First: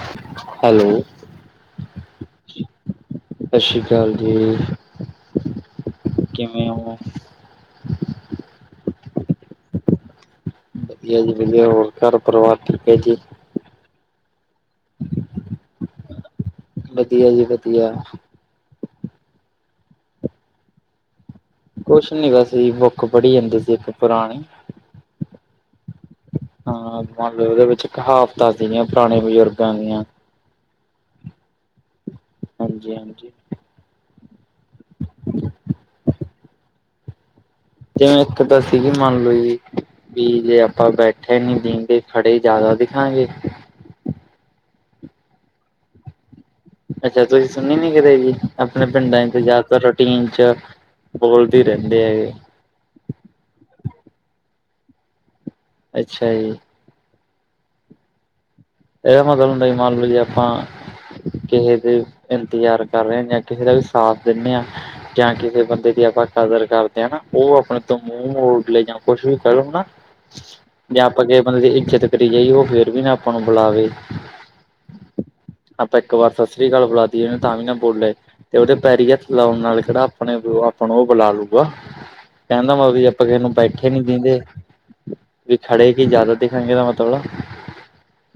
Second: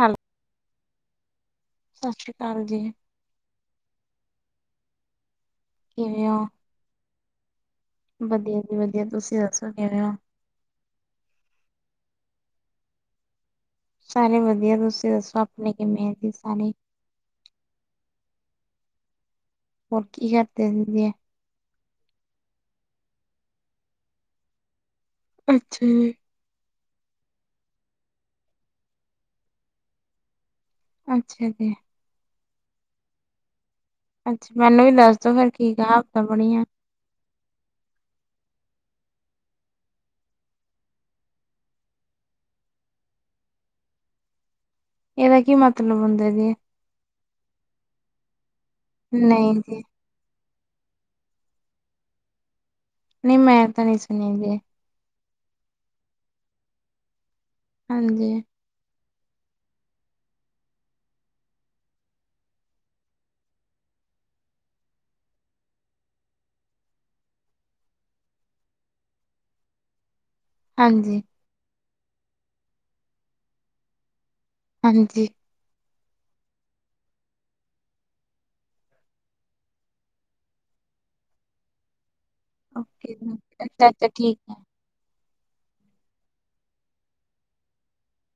Hello, hello, ਸਤਿ ਸ੍ਰੀ ਅਕਾਲ ਜੀ। ਸਤਿ ਸ੍ਰੀ ਅਕਾਲ ਜੀ ਕਿਵੇਂ ਓ? ਵਧੀਆ ਜੀ ਵਧੀਆ, ਤੁਸੀਂ ਦੱਸੋ ਕਿਵੇਂ ਓ? ਵਧੀਆ ਜੀ ਵਧੀਆ, ਹੋਰ ਘਰ ਪਰਿਵਾਰ ਠੀਕ ਆ ਜੀ। ਸਾਰੇ ਵਧੀਆ ਤੁਸੀਂ ਦੱਸੋ ਆਪਣੇ ਕਿਵੇਂ ਆ ਜੀ ਸਾਰੇ? ਵਧੀਆ ਜੀ ਵਧੀਆ। ਹੋਰ ਕੀ ਕਰਦੇ ਸੀਗੇ। ਕੁਛ ਨੀ ਬਸ ਬੁੱਕ ਪੜ੍ਹੀ ਜਾਂਦੀ ਸੀ, ਇੱਕ ਪੁਰਾਣੀ ਅੱਛਾ ਜੀ, ਹਾਂ, ਉਹਦੇ ਵਿੱਚ ਕਹਾਵਤਾਂ ਸੀਗੀਆਂ ਪੁਰਾਣੇ ਬਜ਼ੁਰਗਾਂ ਦੀਆਂ। ਅੱਛਾ ਜੀ, ਹਾਂਜੀ ਹਾਂਜੀ, ਅੱਛਾ ਮੈਨੂੰ ਵੀ ਦੱਸ ਦੋ ਫੇਰ ਕੀ ਕਹਾਵਤਾਂ ਬਣੀਆਂ। ਜਿਵੇਂ ਇੱਕ ਤਾਂ ਸੀ ਗੀ ਮੰਨ ਲਓ ਜੀ। ਵੀ ਜੇ ਆਪਾਂ ਬੈਠੇ ਨੀ ਦਿੰਦੇ ਖੜੇ ਜ਼ਿਆਦਾ ਦਿਖਾਂਗੇ। ਇਹਦਾ ਕੀ ਮਤਲਬ ਹੁੰਦਾ ਜੀ। ਅੱਛਾ, ਤੁਸੀਂ ਸੁਣੀ ਨੀ ਕਿਤੇ ਜੀ ਆਪਣੇ ਪਿੰਡਾਂ ਚ ਤੇ ਨਹੀਂ ਜ਼ਿਆਦਾਤਰ ਜੀ, ਰੋ ਟੀਨ ਚ ਬੋਲਦੇ ਰਹਿੰਦੇ ਐ ਗੇ। ਨਹੀਂ ਮੈਂ ਤਾਂ ਨੀ ਸੁਣੀ ਜੀ। ਅੱਛਾ ਜੀ, ਹਾਂਜੀ, ਇਹ ਦਾ ਮਤਲਬ ਹੁੰਦਾ ਮੰਨ ਲਓ ਜੀ ਆਪਾਂ, ਕਿਸੇ ਦੇ ਇੰਤਜ਼ਾਰ ਕਰ ਰਹੇ ਜਾਂ ਕਿਸੇ ਦਾ ਵੀ ਸਾਥ ਦੀਨੇ ਆ, ਜਾਂ ਕਿਸੇ ਬੰਦੇ ਦੀ ਆਪਾਂ ਕਦਰ ਕਰਦੇ ਆ ਨਾ ਉਹ ਆਪਣੇ ਤੋਂ ਮੂੰਹ ਮੋੜਲੇ ਜਾਂ ਕੁਛ ਵੀ ਕਰੋ ਨਾ ਜੇ ਹਾਂਜੀ, ਆਪਾਂ ਕਿਸ ਬੰਦੇ ਦੀ ਇੱਜਤ ਕਰੀ ਜਾਈ ਉਹ ਫੇਰ ਵੀ ਨਾ ਆਪਾਂ ਨੂੰ ਬੁਲਾਵੇ। ਹਾਂਜੀ, ਆਪਾਂ ਇੱਕ ਵਾਰ ਸਤਿ ਸ੍ਰੀ ਅਕਾਲ ਬੁਲਾ ਤੀ ਹਨਾ ਤਾਂ ਵੀ ਨਾ ਬੋਲੇ। ਤੇ ਉਹਦੇ ਪੈਰੀ ਹੱਥ ਲਾਉਣ ਨਾਲ ਕਿਹੜਾ ਆਪਣੇ ਆਪ ਨੂੰ ਉਹ ਬੁਲਾ ਲੂਗਾ। ਕਹਿਣ ਦਾ ਮਤਲਬ ਵੀ ਓਕੇ ਆਪਾਂ ਜੀ। ਕਿਸੇ ਨੂੰ ਅੱਛਾ ਬੈਠੇ ਨੀ ਅੱਛਾ ਠੀਕ ਦਿੰਦੇ। ਹੈ, ਵੀ ਖੜੇ ਕੀ ਜ਼ਿਆਦਾ ਦਿਖਾਂਗੇ ਏਦਾ ਮਤਲਬ,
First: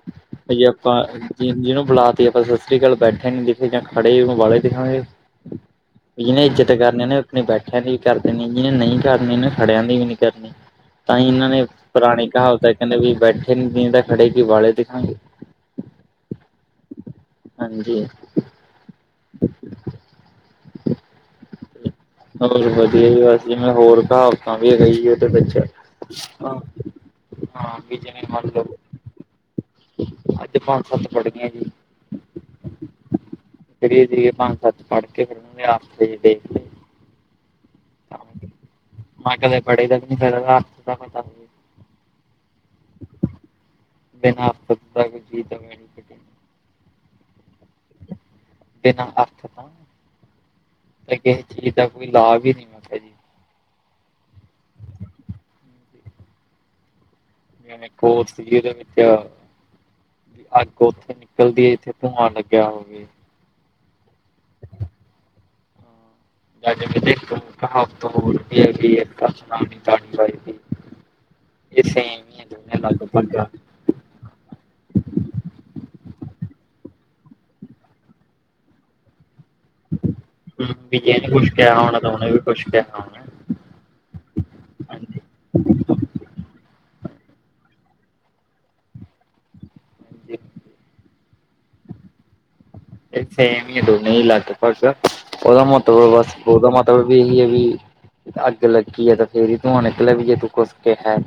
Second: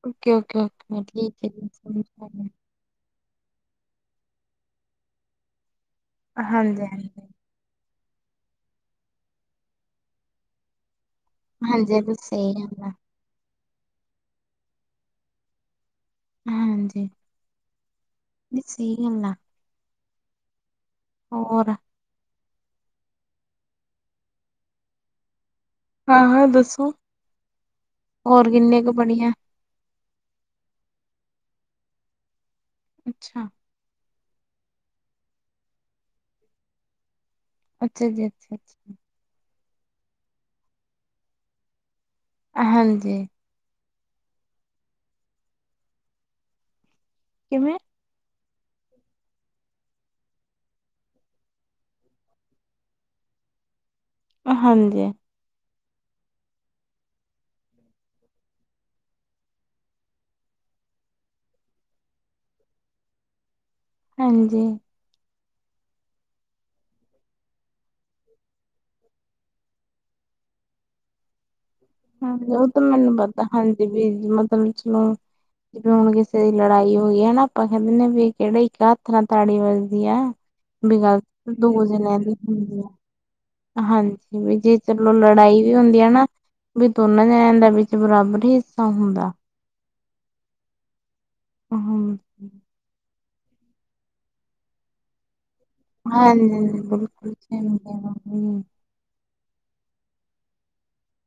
ਓਕੇ ਓਕੇ ਜੇ ਆਪਾਂ ਓਕੇ ਠੀਕ ਹੈ ਜੀ। ਜਿਹਨੂੰ ਸਮਝ ਬੁਲਾ ਤੀ ਆ ਆਪਾਂ ਗਿਆ। ਸ ਅਕਾਲ ਬੈਠੇ ਨੀ ਦਿਖੇ ਜਾਂ ਖੜੇ ਓਹਨੂੰ ਵਾਲੇ ਦਿਖਾਂਗੇ ਜਿਹਨੇ ਇੱਜਤ ਹਾਂਜੀ ਹਾਂਜੀ, ਕਰਨੀ ਆਪਣੇ ਬੈਠਿਆਂ ਦੀ ਵੀ ਕਰ ਦੇਣੀ, ਜਿਹਨੇ ਨਹੀਂ ਕਰਨੀ ਓਹਨੇ ਖੜਿਆਂ ਦੀ ਵੀ ਨੀ ਕਰਨੀ। ਤਾਂ ਹੀ ਇਹਨਾਂ ਨੇ ਹਾਂਜੀ ਇਹ ਤਾਂ ਪੁਰਾਣੀ ਸਹੀ ਕਹਾਵਤ ਗੱਲ ਆ, ਕਹਿੰਦੇ ਵੀ ਬੈਠੇ ਨੀ ਤਾਂ ਖੜੇ ਕੀ ਵਾਲੇ ਦਿਖਾ, ਹਾਂਜੀ, ਹਾਂਜੀ, ਨਹੀਂ ਸਈ ਗੱਲ ਆ। ਹੋਰ ਹੋਰ ਵਧੀਆ ਜੀ ਬਸ ਜਿਵੇਂ ਹੋਰ ਕਹਾਵਤਾਂ ਲ ਵੀ ਆ ਕਈ ਜੀ ਓਹਦੇ ਵਿੱਚ। ਹਾਂ-ਹਾਂ ਹਾਂ ਦੱਸੋ। ਹਾਂ, ਵੀ ਜਿਵੇਂ ਮੰਨ ਲਓ। ਬਣੀਆਂ। ਅੱਜ ਪੰਜ ਸੱਤ [unintelligible] ਜੀ। ਅੱਛਾ, ਫੜਏ ਸੀਗੇ ਪੰਜ ਸੱਤ ਪੜ੍ਹ ਕੇ ਫਿਰ [unintelligible] ਅੱਛਾ ਜੀ, ਅੱਛਾ ਅੱਛਾ। [unintelligible] ਹਾਂਜੀ, [unintelligible] ਕਿਵੇਂ? ਬਿਨਾਂ ਅਰਥ ਤਾਂ ਤੇ ਕਿਸੇ ਚੀਜ਼ ਦਾ ਕੋਈ ਲਾਭ ਵੀ ਨੀ ਮੈਂ ਕਿਹਾ ਜੀ। ਹਾਂਜੀ, [unintelligible] ਕੋਰਸ ਜਿਹਦੇ ਵਿੱਚ ਅੱਗ ਉੱਥੇ ਨਿਕਲਦੀ ਆ ਜਿੱਥੇ ਧੂੰਆਂ ਲੱਗਿਆ ਹੋਵੇ। ਹਾਂਜੀ, ਐ ਜਿਵੇਂ ਦੇਖੋ ਹੋਰ ਵੀ ਹੈਗੀ ਏ [inaudible] ਇਹ ਸੇਮ ਹੀ ਐ ਹਾਂਜੀ ਉਹ ਦਵੇਂ ਤਾਂ ਮੈਨੂੰ ਲਗਭਗ ਪਤਾ ਹਾਂਜੀ ਵੀ ਮਤਲਬ ਚਲੋ। ਹੁਣ ਕਿਸੇ ਦੀ ਲੜਾਈ ਹੋਈ ਹੈ ਨਾਂ ਅਪਾਂ ਕਹਿੰਦੇ ਵੀ ਕਿਹੜੇ ਇੱਕ ਹੱਥ ਨਾਲ ਤਾੜੀ ਵਜਦੀ ਐ। ਬੀ [inaudible] ਦੋ ਜਣਿਆਂ ਦੀ ਹੁੰਦੀ। ਹਾਂਜੀ, ਵੀ ਜੇ ਚਲੋ ਲੜਾਈ ਵੀ ਹੁੰਦੀ ਐ ਨਾਂ ਵੀ ਦੋਨਾਂ ਜਣਿਆਂ ਦਾ ਵਿੱਚ ਬਰਾਬਰ ਹੀ ਹਿੱਸਾ ਹੁੰਦਾ। ਜੀ। ਹਂ ਇਹ ਸੇਮ ਈ ਦੋਨੋਂ ਹੀ ਲੱਗਭਗ ਉਹਦਾ ਮ ਤੇ ਬਸ ਉਦਾਂ ਹਾਂਜੀ-ਹਾਂਜੀ ਮਤਲਬ ਵੀ ਬਿਲਕੁਲ ਇਹੀ ਹੈ ਵੀ ਸਹੀ ਗੱਲ ਆ। ਅੱਗ ਲੱਗ ਕੀ ਹੈ ਤੇ ਫੇਰ ਹੀ ਤੂੰ ਹੁਣ ਨਿਕਲ ਵੀ ਏ ਤੂੰ ਕੁੱਸ ਕੇਹੈ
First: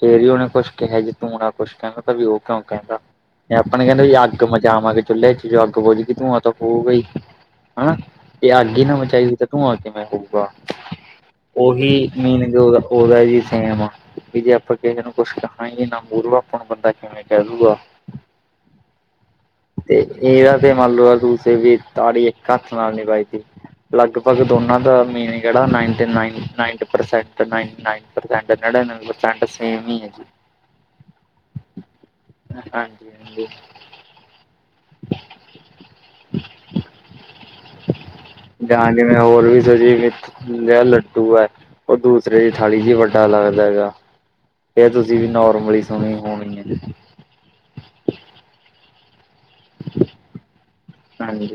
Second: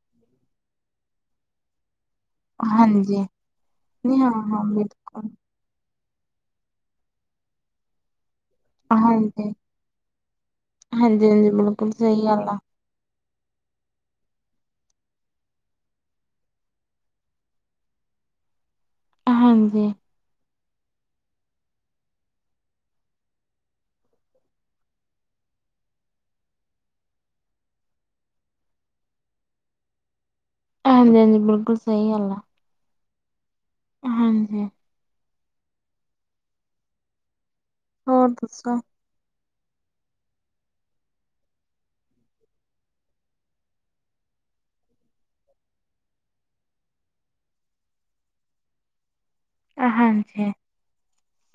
ਫੇਰ ਉਹਨੇ ਕੁਛ ਕਿਹਾ, ਜੇ ਤੂੰ ਨਾਂ ਕੁਛ ਕਹਿ ਤਾਂ ਵੀ ਉਹ ਕਹਿੰਦਾ ਹਾਂਜੀ ਤੇ ਆਪਣਾ ਕਹਿੰਦਾ ਜੇ ਨਹੀਂ ਹਾਂ ਅੱਗ ਹਾਂ ਮਚਾਵਾਂਗੇ ਬਿਲਕੁਲ ਚੁੱਲ੍ਹੇ ਚ ਜੋ ਅੱਗ ਵਾਲੀ ਗਈ ਤੂੰ ਆ ਤਾਂ ਫਊ ਗਈ ਹਨਾਂ! ਤੇ ਅੱਗ ਹੀ ਨਾਂ ਮਚਾਈ, ਤਾਂ ਹਾਂਜੀ ਤੂੰਆ ਕਿਵੇਂ ਹੋਊਗਾ। ਹਾਂਜੀ ਹਾਂਜੀ ਬਿਲਕੁਲ ਉਹੀ ਸਹੀ ਗੱਲ ਮੀਨਿੰਗ ਆ ਉਹਦਾ ਉਹਦਾ ਜੀ ਸੇਮ ਆ। ਵੀ ਜੇ ਆਪਾਂ ਕੇਹੇ ਨੂੰ ਕੁਛ ਕੈਣਾ ਹੀ ਨੀਂ ਬੋਲੋ, ਆਪ ਨੂੰ ਬੰਦਾ ਕਿਵੇਂ ਕਹਿ ਜੂਗਾ [inaudible] ਹਾਂਜੀ। ਇਹ ਆ ਤੇ ਮੰਨ ਲਓ ਤੂਸੀਂ ਵੀ ਤਾਰੀ ਇੱਕ ਕੱਥ ਨਾਲ ਨੀਂ ਵਜਦੀ। ਲਗਭਗ ਦੋਨਾਂ ਦਾ ਮੀਨਿੰਗ ਜਿਹੜਾ ninety nine, ninety percent ninety nine. Percent ਨਡਿਨਵੇਂ ਪਰਸੈਂਟ ਸੇਮ ਈ ਏ ਜੀ। ਹਾਂਜੀ ਹਾਂਜੀ, ਬਿਲਕੁਲ ਸਹੀ ਗੱਲ ਆ। ਹਾਂਜੀ ਹਾਂਜੀ। ਹਾਂਜੀ। ਹੋਰ ਦੱਸੋ। ਜਾਂ ਜਿਵੇਂ ਹੋਰ ਵੀ ਸਜੀਵ ਜਿੜਾ ਲੱਡੂ ਆ ਉਹ ਦੂਸਰੇ ਦੀ ਥਾਲੀ ਚ ਈ ਵੱਡਾ ਲੱਗਦਾ ਹੈਗਾ। ਫਿਰ ਤੁਸੀਂ ਵੀ ਨੋਰਮਲੀ ਸੁਣੀ ਹੋਣੀ ਗੀਆਂ। ਅ ਹਾਂਜੀ। ਹਾਂਜੀ।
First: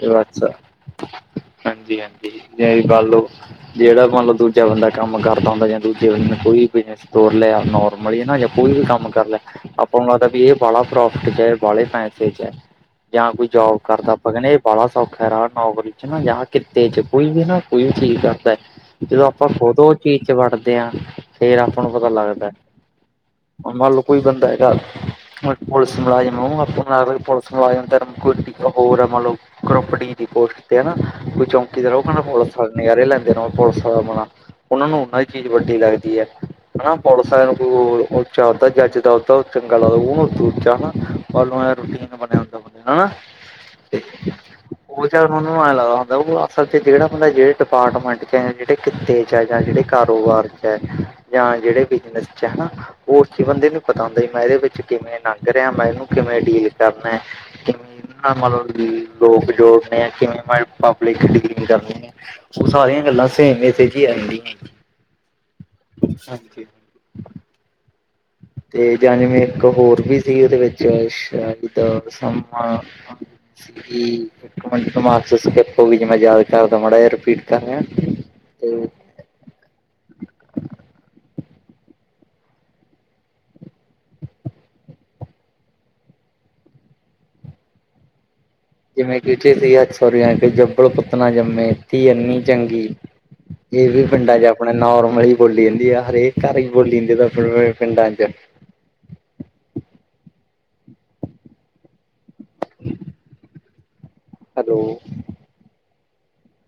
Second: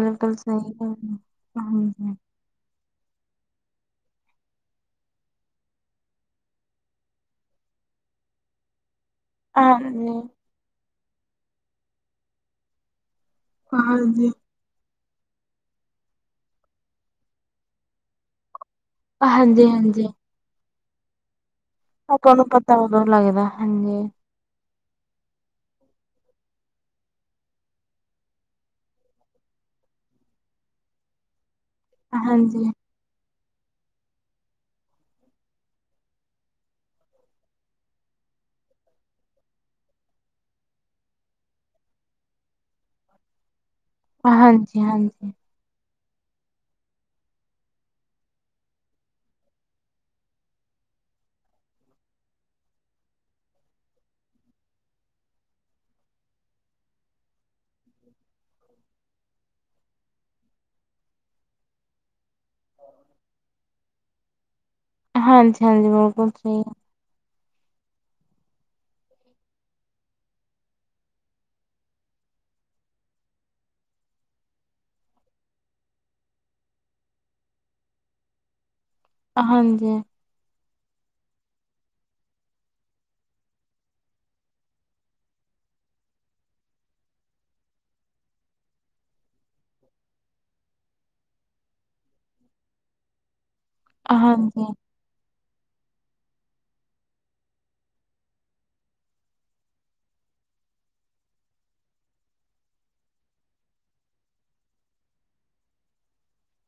ਤੇ ਬਸ ਸਹੀ ਗੱਲ ਐ ਹਾਂਜੀ। ਜਿ ਵੀ ਕਰ ਲਓ, ਜਿਹੜਾ ਮਤਲਬ ਦੂਜਾ ਬੰਦਾ ਕੰਮ ਕਰਦਾ ਹੁੰਦਾ ਜਾਂ ਦੂਜੇ ਬੰਦੇ ਨੂੰ ਕੋਈ ਬਿ ਤੋਰ ਲਿਆ, ਨੋਰਮਲ ਈਏ ਨਾਂ ਜਾਂ ਕੋਈ ਵੀ ਕੰਮ ਕਰ ਲੈ। ਆਪਾਂ ਨੂੰ ਹਾਂਜੀ ਕੈਤਾ ਵੀ ਬਾਲਾ ਪ੍ਰੋਫਿਟ ਚ ਬਾਲੇ ਪੈਸੇ ਚ ਏ ਜਾਂ ਕੋਈ ਜੋਬ ਕਰਦਾ ਹਾਂਜੀ ਆਪਾਂ ਕੇਣੈ ਬਾਲਾ ਸੌਖਾ ਰ ਨੋਵਲ ਚ ਨਾਂ ਜਾਂ ਕਿਤੇ ਚ ਕੋਈ ਵੀ ਨਾਂ ਕੋਈ ਚੀਜ਼ ਕਰਦਾ ਜਦੋਂ ਆਪਾਂ ਹਾਂਜੀ ਖੁਦ ਉਹ ਹਾਂਜੀ ਚੀਜ਼ ਚ ਵੱਡਦੇ ਆਂ। ਫੇਰ ਆਪਾਂ ਨੂੰ ਪਤਾ ਆਪਾਂ ਨੂੰ ਲੱਗਦਾ। ਪਤਾ ਉਦੋਂ ਲੱਗਦਾ ਹੁਣ ਮੰਨ ਲਓ ਹਾਂਜੀ ਕੋਈ ਬੰਦਾ ਹੈਗਾ ਪੁਲਿਸ ਮੁਲਾਜ਼ਮ [inaudible] ਆਪ ਪੁਲਸ ਮੁਲਾਜ਼ਮ ਦਤ ਕੁਝ ਹੋਰ ਏ ਮਤਲਬ ਕਰੋਪੜੀ ਦੀ ਪੋਸਟ ਤੇ ਏ ਨਾਂ ਕੁਛ ਓਂ ਕਿ ਉਹ ਕਹਿੰਦਾ ਪੁਲਿਸ ਹਾਂਜੀ ਨਜ਼ਾਰੇ ਲੈਂਦੇ ਨੇਂ ਉਹ ਪੁਲਿਸ ਵਾਲ ਆਪਣਾ, ਉਹਨਾ ਨੂੰ ਉਹਨਾਂ ਦੀ ਚੀਜ਼ ਵੱਡੀ ਲੱਗਦੀ ਐ। ਹਨਾਂ! ਪੁਲਿਸ ਆਲਿਆ ਨੂੰ ਉੱਚਾ ਹੋਦਾ ਜੱਜ ਦਾ ਉਦਾ ਚੰਗਾ ਲੱਗਦਾ, ਉਹਨੂੰ ਉਦ ਉੱਚਾ ਹਨਾਂ। ਆਲ ਰੋਟੀ ਬਣਿਆ ਹੁੰਦਾ ਹਨਾਂ! ਤੇ ਹਾਂਜੀ ਉਹ ਚਲ ਹਾਂਜੀ ਹੁਣ ਐ ਲੱਗ ਹੁੰਦਾ, ਉਹ ਅਸਲ ਚ ਜਿਹੜਾ ਬੰਦਾ ਜਿਹੜੇ ਡਿਪਾਰਟਮੈਂਟ ਚ ਜਾਂ ਜਿਹੜੇ ਕਿੱਤੇ ਚ ਆ, ਜਾਂ ਜਿਹੜੇ ਕਾਰੋਬਾਰ ਚ ਜਾਂ ਜਿਹੜੇ ਬਿਜਨਸ ਚ ਹਨਾਂ। ਉਹ ਉਸੇ ਬੰਦੇ ਨੂੰ ਪਤਾ ਹੁੰਦਾ, ਮੈਂ ਇਹਦੇ ਵਿੱਚ ਕਿਵੇਂ ਲੰਘ ਰਿਆਂ, ਮੈਂ ਇਹਨੂੰ ਕਿਵੇਂ ਡੀਲ ਕਰਨਾ। ਕਿਵੇਂ ਇਹ ਨਾਲ ਮਤਲਬ ਲੋਕ ਜੋੜਦੇ ਆ, ਕਿਵੇਂ ਮੈਂ ਪਬਲਿਕ ਡਲੀ ਕਰਨੀ। ਉਹ ਸਾਰੀਆਂ ਗੱਲਾਂ ਸੇਮ ਹੀ ਸੀ ਜੀ ਐਤਕੀ। ਹਾਂਜੀ, ਹਾਂਜੀ ਬਿਲਕੁਲ ਸਹੀ ਆ। ਤੇ ਜਾਂ ਜਿਵੇਂ ਇੱਕ ਹੋਰ ਵੀ ਸੀ, ਉਹਦੇ ਵਿੱਚ ਸ਼ਬਦ ਸਮਾ। ਕਿ ਇਕ ਮਿੰਟ ਤੋਂ ਮਾ ਮੈਂ ਯਾਦ ਕਰਦਾ ਮਾੜਾ ਜਿਹਾ ਰਿਪੀਟ ਕਰ ਰਿਹਾ। ਤੇ ਹਾਂਜੀ, ਜਿਵੇਂ ਕਿਥੇ ਹੱਥ ਸੁਰਿਆ ਕਿ ਜੱਬਲ ਪੁੱਤ ਨਾ ਜੰਮੇ ਧੀ ਅੰਨੀ ਚੰਗੀ। ਇਹ ਵੀ ਪਿੰਡਾਂ ਚ ਹਾਂਜੀ ਆਪਣੇ ਨੋਰਮਲ ਹੀ, ਬੋਲੀ ਜਾਂਦੀ ਆ ਹਰੇਕ ਘਰ ਚ ਬੋਲੀ ਜਾਂਦੀ ਪਿੰਡਾਂ ਚ,, ਹੈਲੋ,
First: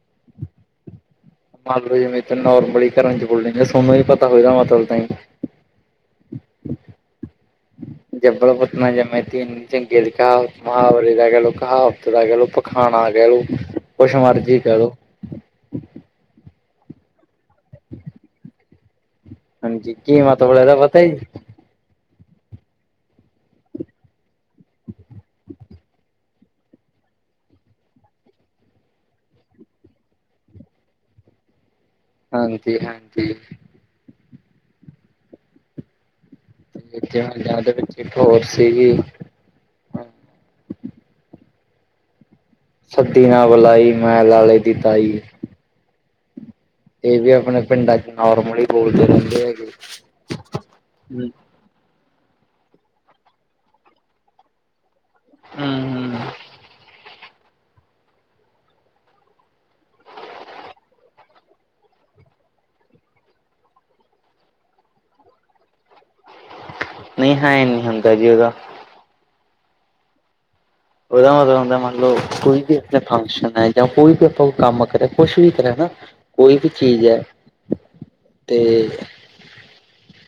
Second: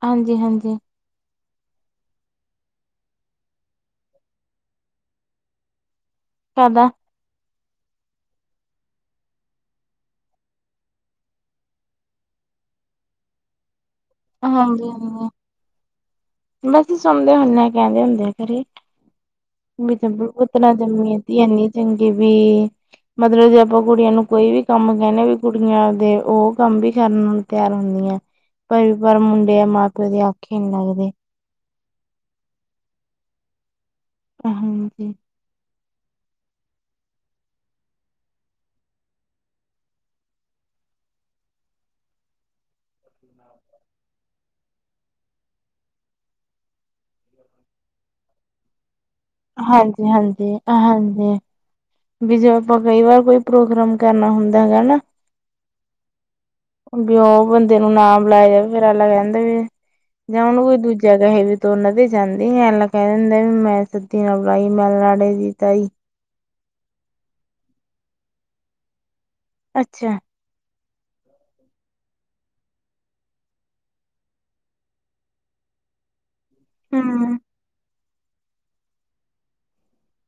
ਹਾਂਜੀ, ਹਾਂਜੀ, ਮੰਨ ਲਓ ਜਿਵੇਂ ਨੋਰਮਲੀ ਘਰਾਂ ਚ ਬੋਲਦੇ ਤੁਹਾਨੂੰ ਹੀ ਪਤਾ ਹੋਏਦਾ ਮਤਲਬ। ਕਾਹਦਾ? ਜਬਲ ਪੁਤ ਨਾ ਜੰਮੇ ਧੀ ਅੰਨੀ। ਚੰਗੇ ਦੀ ਕਹਾਵਤ ਮਹਾਵਰੇ ਦਾ ਕਹਿਲ ਲੋ ਕਹਾਵਤ ਦਾ ਕਹਿਲੋ ਪਖਾਣਾ ਕਹਿ ਲੋ। ਕੁਛ ਮਰਜ਼ੀ ਕਹਿ ਹਾਂਜੀ ਲਓ। ਹਾਂਜੀ ਬਸ ਸੁਣਦੇ ਹੁੰਦੇ ਕਹਿੰਦੇ ਹੁੰਦੇ ਆ ਘਰੇ। ਵੀ ਹਾਂਜੀ ਕੀ ਜੰਬਲ ਪੁੱਤ ਮਤਲਬ ਨਾ ਇਹਦਾ ਪਤਾ ਹੈ ਜੰਮੀ ਜੀ ਦੀ ਅੰਨੀ ਚੰਗੀ ਵੀ। ਮਤਲਬ ਜੇ ਆਪਾਂ ਕੁੜੀਆਂ ਨੂੰ ਕੋਈ ਵੀ ਕੰਮ ਕਹਿੰਦੇ ਵੀ ਕੁੜੀਆਂ ਦੇ ਉਹ ਕੰਮ ਵੀ ਕਰਨ। ਤਿਆਰ ਹੁੰਦੀਆਂ, ਪਰ ਪਰ ਮੁੰਡੇ ਮਾਂ ਪਿਓ ਦੇ ਅਖੇ ਨੀ ਲੱਗਦੇ। ਹਾਂਜੀ ਹਾਂ ਜੀ। ਹਮ ਜਿਵੇਂ ਜਾਂ ਤਾਂ ਵਿਚ ਇਕ ਹੋਰ ਸੀਗੀ। ਸੱਦੀ ਨਾ ਬੁਲਾਈ ਮੈਂ ਲਾਲੇ ਦੀ ਤਾਈ। ਇਹ ਵੀ ਆਪਣੇ ਪਿੰਡਾਂ ਚ ਨੋਰਮਲ ਹੀ ਬੋਲਦੇ ਰਹਿੰਦੇ ਹੈਗੇ ਹਾਂਜੀ ਹਾਂਜੀ ਹੂੰ। ਹਾਂਜੀ ਵੀ ਜੇ ਆਪਾਂ ਕਈ ਵਾਰ ਕੋਈ ਪ੍ਰੋਗਰਾਮ ਕਰਨਾ ਹੁੰਦਾ ਹੈਗਾ, ਨਾ। ਹੂੰ, ਅੱਗੇ ਉਹ ਬੰਦੇ ਨੂੰ ਨਾਮ ਬੁਲਾਏ ਜਾ ਫੇਰ ਆਗਲਾ ਕਹਿ ਦਿੰਦਾ ਵੀ ਜਾਂ ਉਹਨੂੰ ਕੋਈ ਦੂਜਾ ਕਹੇ ਵੀ ਤੁਰਨ ਤੇ ਜਾਂਦੀ ਇਲਾ ਕਹਿ ਦਿੰਦਾ ਵੀ ਮੈਂ,। ਤੇਰਾ ਬਾਈ ਮੈਂ ਲਾੜੇ ਦੀ ਤਾਈ। ਨਹੀਂ ਏਹ ਨਹੀਂ ਹੁੰਦਾ ਜੀ ਉਹਦਾ, ਅੱਛਾ, ਉਹਦਾ ਮਤਲਬ ਹੁੰਦਾ ਮੰਨ ਲਓ, ਕੋਈ ਵੀ ਆਪਣੇ ਫੰਕਸ਼ਨ ਹੈ, ਜਾਂ ਕੋਈ ਵੀ ਆਪਾਂ ਕੰਮ ਕਰੇ ਕੁਛ ਵੀ ਕਰੇ ਨਾ। ਕੋਈ ਵੀ ਹੂੰ ਚੀਜ਼ ਹੈ ਤੇ,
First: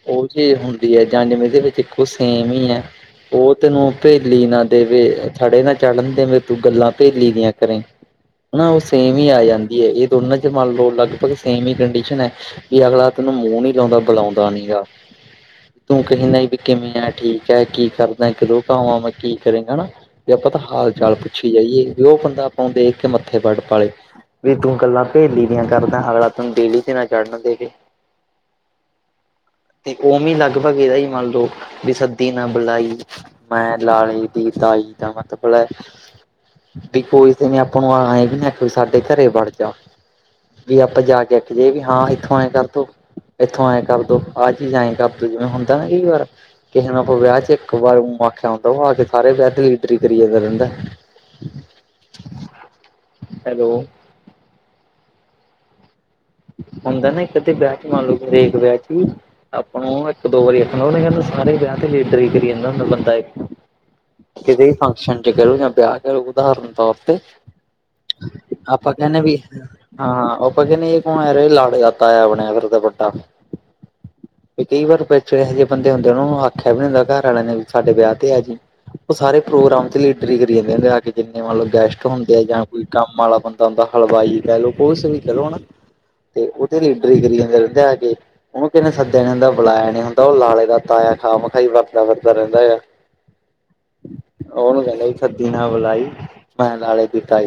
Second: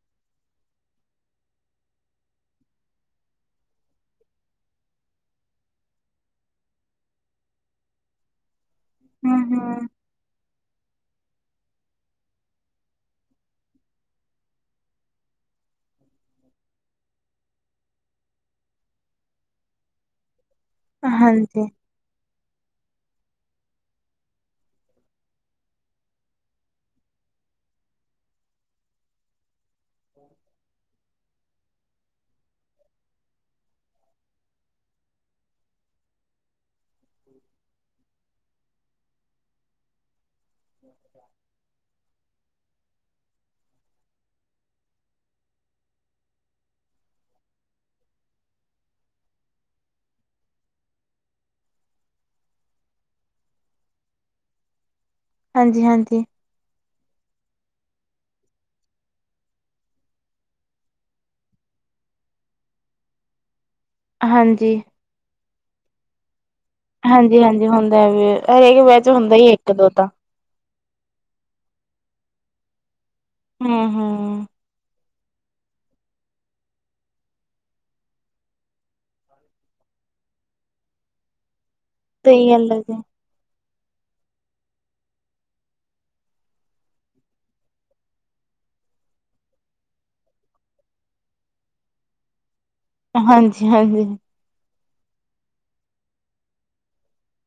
ਉਹ ਚੀਜ਼ ਹੁੰਦੀ ਹੈ, ਜਾਂ ਜੰਝ ਮੇਲ ਵਿੱਚ ਇੱਕੋ ਸੇਮ ਹੀ ਹੈ। ਉਹ ਤੈਨੂੰ ਭੇਲੀ ਨਾ ਦੇਵੇ। ਥੜੇ ਨਾ ਚੜ੍ਹਨ ਦੇ ਮੇ ਤੂੰ ਗੱਲਾਂ ਭੇਲੀ ਦੀਆਂ ਘਰੇ ਉਹਨਾਂ ਨੂੰ ਸੇਮ ਹੀ ਆ ਹੂੰ ਜਾਂਦੀ ਹੂੰ ਹੈ, ਇਹ ਦੋਨਾਂ ਚ ਮੰਨ ਲਓ ਲਗਭਗ ਸੇਮ ਹੀ ਕੰਡੀਸ਼ਨ ਹੈ, ਵੀ ਅਗਲਾ ਤੈਨੂੰ ਮੂੰਹ ਨੀ ਲਾਦਾ ਬੁਲਾਦਾ ਨੀ ਗਾ। ਤੂੰ ਕਹਿੰਦਾ ਵੀ ਕਿਵੇਂ ਆ ਠੀਕ ਹੈ, ਕੀ ਕਰਦਾ ਕਿ ਭਾਵਾਂ ਮੈਂ ਕੀ ਕਰੇਗਾ। ਵੀ ਆਪਾਂ ਤਾਂ ਹਾਲ ਚਾਲ ਪੁੱਛੀ ਹਾਂਜੀ ਜਾਈਏ, ਵੀ ਉਹ ਬੰਦਾ ਆਪਾਂ ਨੂੰ ਦੇਖ ਕੇ ਮੱਥੇ ਵੱਟ ਪਾ ਲਏ। ਵੀ ਤੂੰ ਗੱਲਾਂ ਭੇਲੀ ਦੀਆਂ ਕਰਦਾ, ਅਗਲਾ ਤੈਨੂੰ ਦੇਲੀ ਤੇ ਨਾ ਚੜਨ ਦੇਵੇ। ਤੇ ਉਵੇਂ ਲਗਭਗ ਇਹਦਾ ਹੀ ਮੰਨ ਲੋਓ, ਵੀ ਸੱਦੀ ਨਾ ਬੁਲਾਈ। ਮੈਂ ਲਾਡੇ ਦੀ ਤਾਈ, ਮਤ ਫੇਰ ਵੀ ਕੋਈ ਆਪ ਆਈ ਵੀ, [inaudible] ਸਾਡੇ ਘਰੇ ਵੜ ਜਾ ਵੀ ਆਪਾਂ ਜਾ ਕੇ ਆਖ ਜੇ ਵੀ ਹਾਂ ਇੱਥੋਂ ਆਏ ਕਰ ਤੂੰ ਇੱਥੋਂ ਆਏ ਕਦੇ ਤੋਂ ਬਾਅਦ ਆਏ ਕ ਦੋ ਜਿਵੇਂ ਹੁੰਦਾ, ਨਾ ਕਈ ਵਾਰ ਕਿਸੇ ਨੇ ਆਪ ਵਿਆਹ ਚ ਇੱਕ ਵਾਰ ਆਖਿਆ ਹੁੰਦਾ, ਵਾ ਆ ਕੇ ਸਾਰੇ ਵਿਆਹ ਦ ਕਰੀਏ ਰਹਿੰਦਾ ਹੈਲੋ। ਹਾਂਜੀ ਹਾਂਜੀ ਹੁੰਦਾ ਨਾ ਇੱਕਦੇ ਵਿਆਹ ਚ ਮੰਨ ਲਓ ਵਿਆਹ ਚ ਵੀ ਆਪਾਂ ਇੱਕ ਦੋ ਵਾਰੀ ਆਖਣਾ ਉਹਨੇ ਕਹਿੰਦੇ ਸਾਰੇ ਵਿਆਹ ਤੇ ਲੀਡਰ ਹੀ ਕਰੀ ਜਾਂਦਾ ਹੁੰਦਾ ਬੰਦਾ ਇੱਕ ਕਿਦੇ ਹਾਂਜੀ, ਫੰਕਸ਼ਨ ਚ ਕਰੋ ਜਾਂ ਵਿਆਹ ਕਰੋ ਉਦਾਹਰਨ ਤੌਰ ਤੇ ਹਾਂਜੀ-ਹਾਂਜੀ ਹੁੰਦਾ ਵੀ ਹਰੇਕ ਆਪਾਂ ਬੈਚ ਕਹਿੰਣੇ ਹੁੰਦਾ ਵੀ ਹੀ ਇੱਕ ਦੋ ਤਾਂ। ਹਾਂ ਆਪਾਂ ਕਹਿੰਦੇ। ਮੈਂਰੇ ਲਾੜਾ ਏਕ ਆਇਆ ਆਪਣੇ ਫਿਰ ਤੇ ਵੱਡਾ ਹਮ ਵੀ ਕਈ ਵਾਰ ਬ ਇਹੋ ਜਿਹੇ ਬੰਦੇ ਹੁੰਦੇ ਉਹਨ ਆਖਿਆ ਵੀ ਨੀ ਹੁੰਦਾ ਘਰ ਵਾਲਿਆਂ ਨੇ ਵੀ ਸਾਡੇ ਵਿਆਹ ਤੇ ਹੈ ਜੀ ਉਹ ਸਾਰੇ ਪ੍ਰੋਗਰਾਮ ਤੇ ਲੀਡਰ ਕਰੀ ਜਾਂਦੇ ਆ ਕੇ ਜਿੰਨੇ ਮਤਲਬ ਗੈਸਟ ਹੁੰਦੇ ਆ ਸਹੀ ਜਾਂ ਗੱਲ ਹੈ ਕੋਈ ਜੀ। ਕੰਮ ਵਾਲਾ ਬੰਦਾ ਹੁੰਦਾ ਹਲਵਾਈ ਕਹਿ ਲਓ ਕੁਛ ਵੀ ਕਹਿ ਲੋ ਹਨਾ ਤੇ ਉਥੇ ਵਿ ਲੀਡਰ ਹੀਗੇ ਵਿਆਹ ਤੇ ਉਹਨੂੰ ਕਿਸੇ ਸੱਦਿਆ ਨੀ ਹੁੰਦਾ ਬੁਲਾਇਆ ਨੀ ਹੁੰਦਾ ਉਹ ਲਾਲੇ ਦਾ ਤਾਇਆ ਖਾ ਮ ਖਾਈ ਵਖਦਾ ਰਹਿੰਦਾ ਹੈਗਾ ਹਾਂਜੀ ਹਾਂਜੀ ਉਹਨੂੰ ਵੇਲੇ ਛਤੀ ਨਾ ਬਲਾਈ ਮੈਂ ਲਾਲੇ ਦੀ ਤਾਇ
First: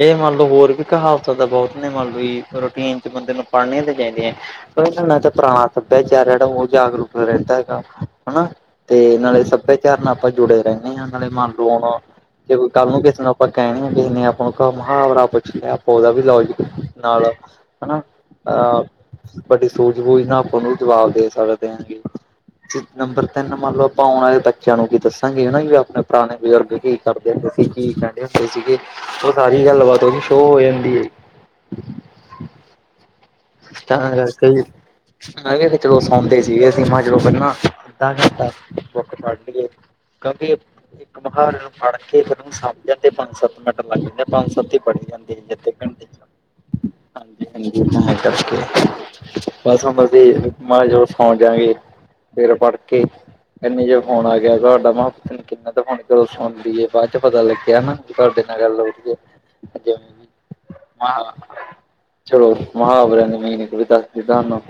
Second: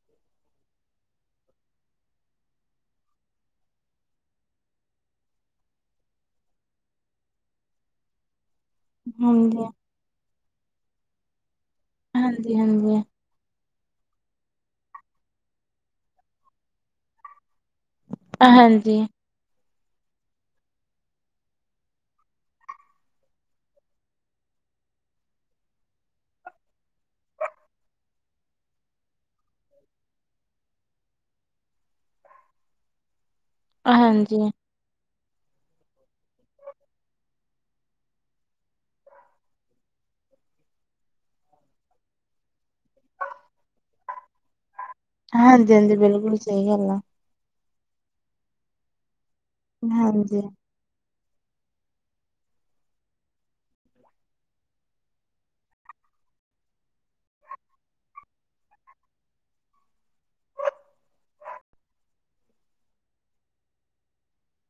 ਇਹ ਮੰਨ ਲਓ ਹੋਰ ਵੀ ਕਹਾਵਤਾਂ ਤਾਂ ਬਹੁਤ ਨੇ ਮੰਨ ਲਓ ਵੀ ਰੂਟੀਨ ਚ ਬੰਦੇ ਨੂੰ ਪੜ੍ਹਨੀਆਂ ਤੇ ਚਾਹੀਦੀਆਂ ਤਾਂ ਪੁਰਾਣਾ ਸੱਭਿਆਚਾਰ ਜਿਹੜਾ ਉਹ ਜਾਗਰੂਕ ਰਹਿੰਦਾ ਹੈਗਾ ਹਨਾ ਤੇ ਨਾਲੇ ਹਾਂਜੀ। ਸੱਭਿਆਚਾਰ ਨਾਲ ਆਪਾਂ ਜੁੜੇ ਰਹਿੰਦੇ ਹਾਂ ਨਾਲੇ ਮੰਨ ਲਓ ਹੁਣ ਜੇ ਕੋਈ ਕੱਲ ਹਾਂਜੀ-ਹਾਂਜੀ। ਨੂੰ ਕਿਸੇ ਨਾਲ ਆਪਾਂ ਕਹਿਣੀ ਆ ਕਿਸੇ ਨੇ ਆਪਾਂ ਨੂੰ ਮਹਾਵਰਾ ਪੁੱਛ ਲਿਆ ਆਪਾਂ ਉਹਦਾ ਵੀ ਲਓ ਜ ਨਾਲ ਹਨਾ ਅਹ ਹਾਂਜੀ, ਵਡੀ ਸੂਝ ਬੂਝ ਨਾਲ ਆਪੂੰ ਜਵਾਬ ਦੇ ਸਕਦੇ ਹਾਂਗੇ ਨੰਬਰ ਤਿੰਨ ਮੰਨ ਲਓ ਆਪਾਂ ਆਉਣ ਵਾਲੇ ਬੱਚਿਆਂ ਨੂੰ ਕੀ ਦੱਸਾਂਗੇ ਹਨਾ ਵੀ ਆਪਣੇ ਪੁਰਾਣੇ ਬਜ਼ੁਰਗ ਕੀ ਕਰਦੇ ਹੁੰਦੇ ਸੀ ਕੀ ਕਹਿੰਦੇ ਹੁੰਦੇ ਸੀਗੇ ਉਹ ਸਾਰੀ ਗੱਲਬਾਤ ਉਹਦੀ ਸ਼ੋਅ ਹੋ ਜਾਂਦੀ ਹੈ ਸਤਾਂਰਾ ਅਗਸਤ ਤੇ ਹਾਂਜੀ, ਵਿ ਮ ਤੇ ਚਲੋ ਸੌਂਦੇ ਸੀਗੇ ਸੀਮਾ ਚਲੋ ਪਹਿਲਾਂ ਅੱਧਾ ਘੰਟਾ ਬੁੱਕ ਪੜ ਲਈਏ ਕਿਉਂਕਿ ਇੱਕ ਮਹਾਰੇ ਨੂੰ ਫੜ ਕੇ ਫਿਰ ਉਹਨੂੰ ਸਮਝਣ ਤੇ ਪੰਜ ਸੱਤ ਮਿੰਟ ਲੱਗ ਜਾਂਦੇ ਪੰਜ ਸੱਤ ਪੜ੍ਹੀ ਜਾਂਦੇ ਆ ਜੀ ਅੱਧੇ ਹਾਂਜੀ ਹਾਂਜੀ ਘੰਟੇ ਚ ਬਿਲਕੁਲ ਸਹੀ ਗੱਲ ਹੈ ਹਾਂਜੀ ਹਾਂਜੀ ਕਸਕੇ ਮਸੋ ਮਸੀ ਹਾਂਜੀ। ਮੈਜੋ ਸੌ ਜਾਾਂਗੇ ਫਿਰ ਪੜ੍ਹਕੇ ਏਨੇ ਜੇ ਫੋਨ ਆ ਗਿਆ ਤੁਹਾਡਾ ਮੈਂ ਪੁੱਤ ਨੂੰ ਕਿੰਨਾ ਤੇ ਫੋਨ ਕਰੋ ਸੁਣ ਲਈਏ ਬਾਅਦ ਚ ਪਤਾ ਲੱਗਿਆਾ ਤੁਹਾਡੇ ਨਾਲ ਗੱਲ ਹੋ ਗਏ ਹੈ ਚਲੋ ਮੁਹਾਵਰਿਆਂ ਦੀ ਮੀਨ ਵੀ ਦੱਸਦੀ ਤੁਹਾਨੂੰ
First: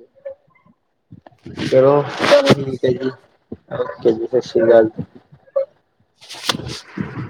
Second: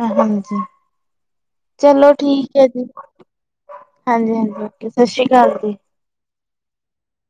ਹਾਂਜੀ ਚਲੋ ਠੀਕ ਹੈ ਜੀ ਓਕੇ ਜੀ ਹਾਂਜੀ ਸਤਿ ਸ਼੍ਰੀ ਹਾਂਜੀ ਅਕਾਲ ਸਤ ਸ੍ਰੀ ਅਕਾਲ ਜੀ [unintelligible]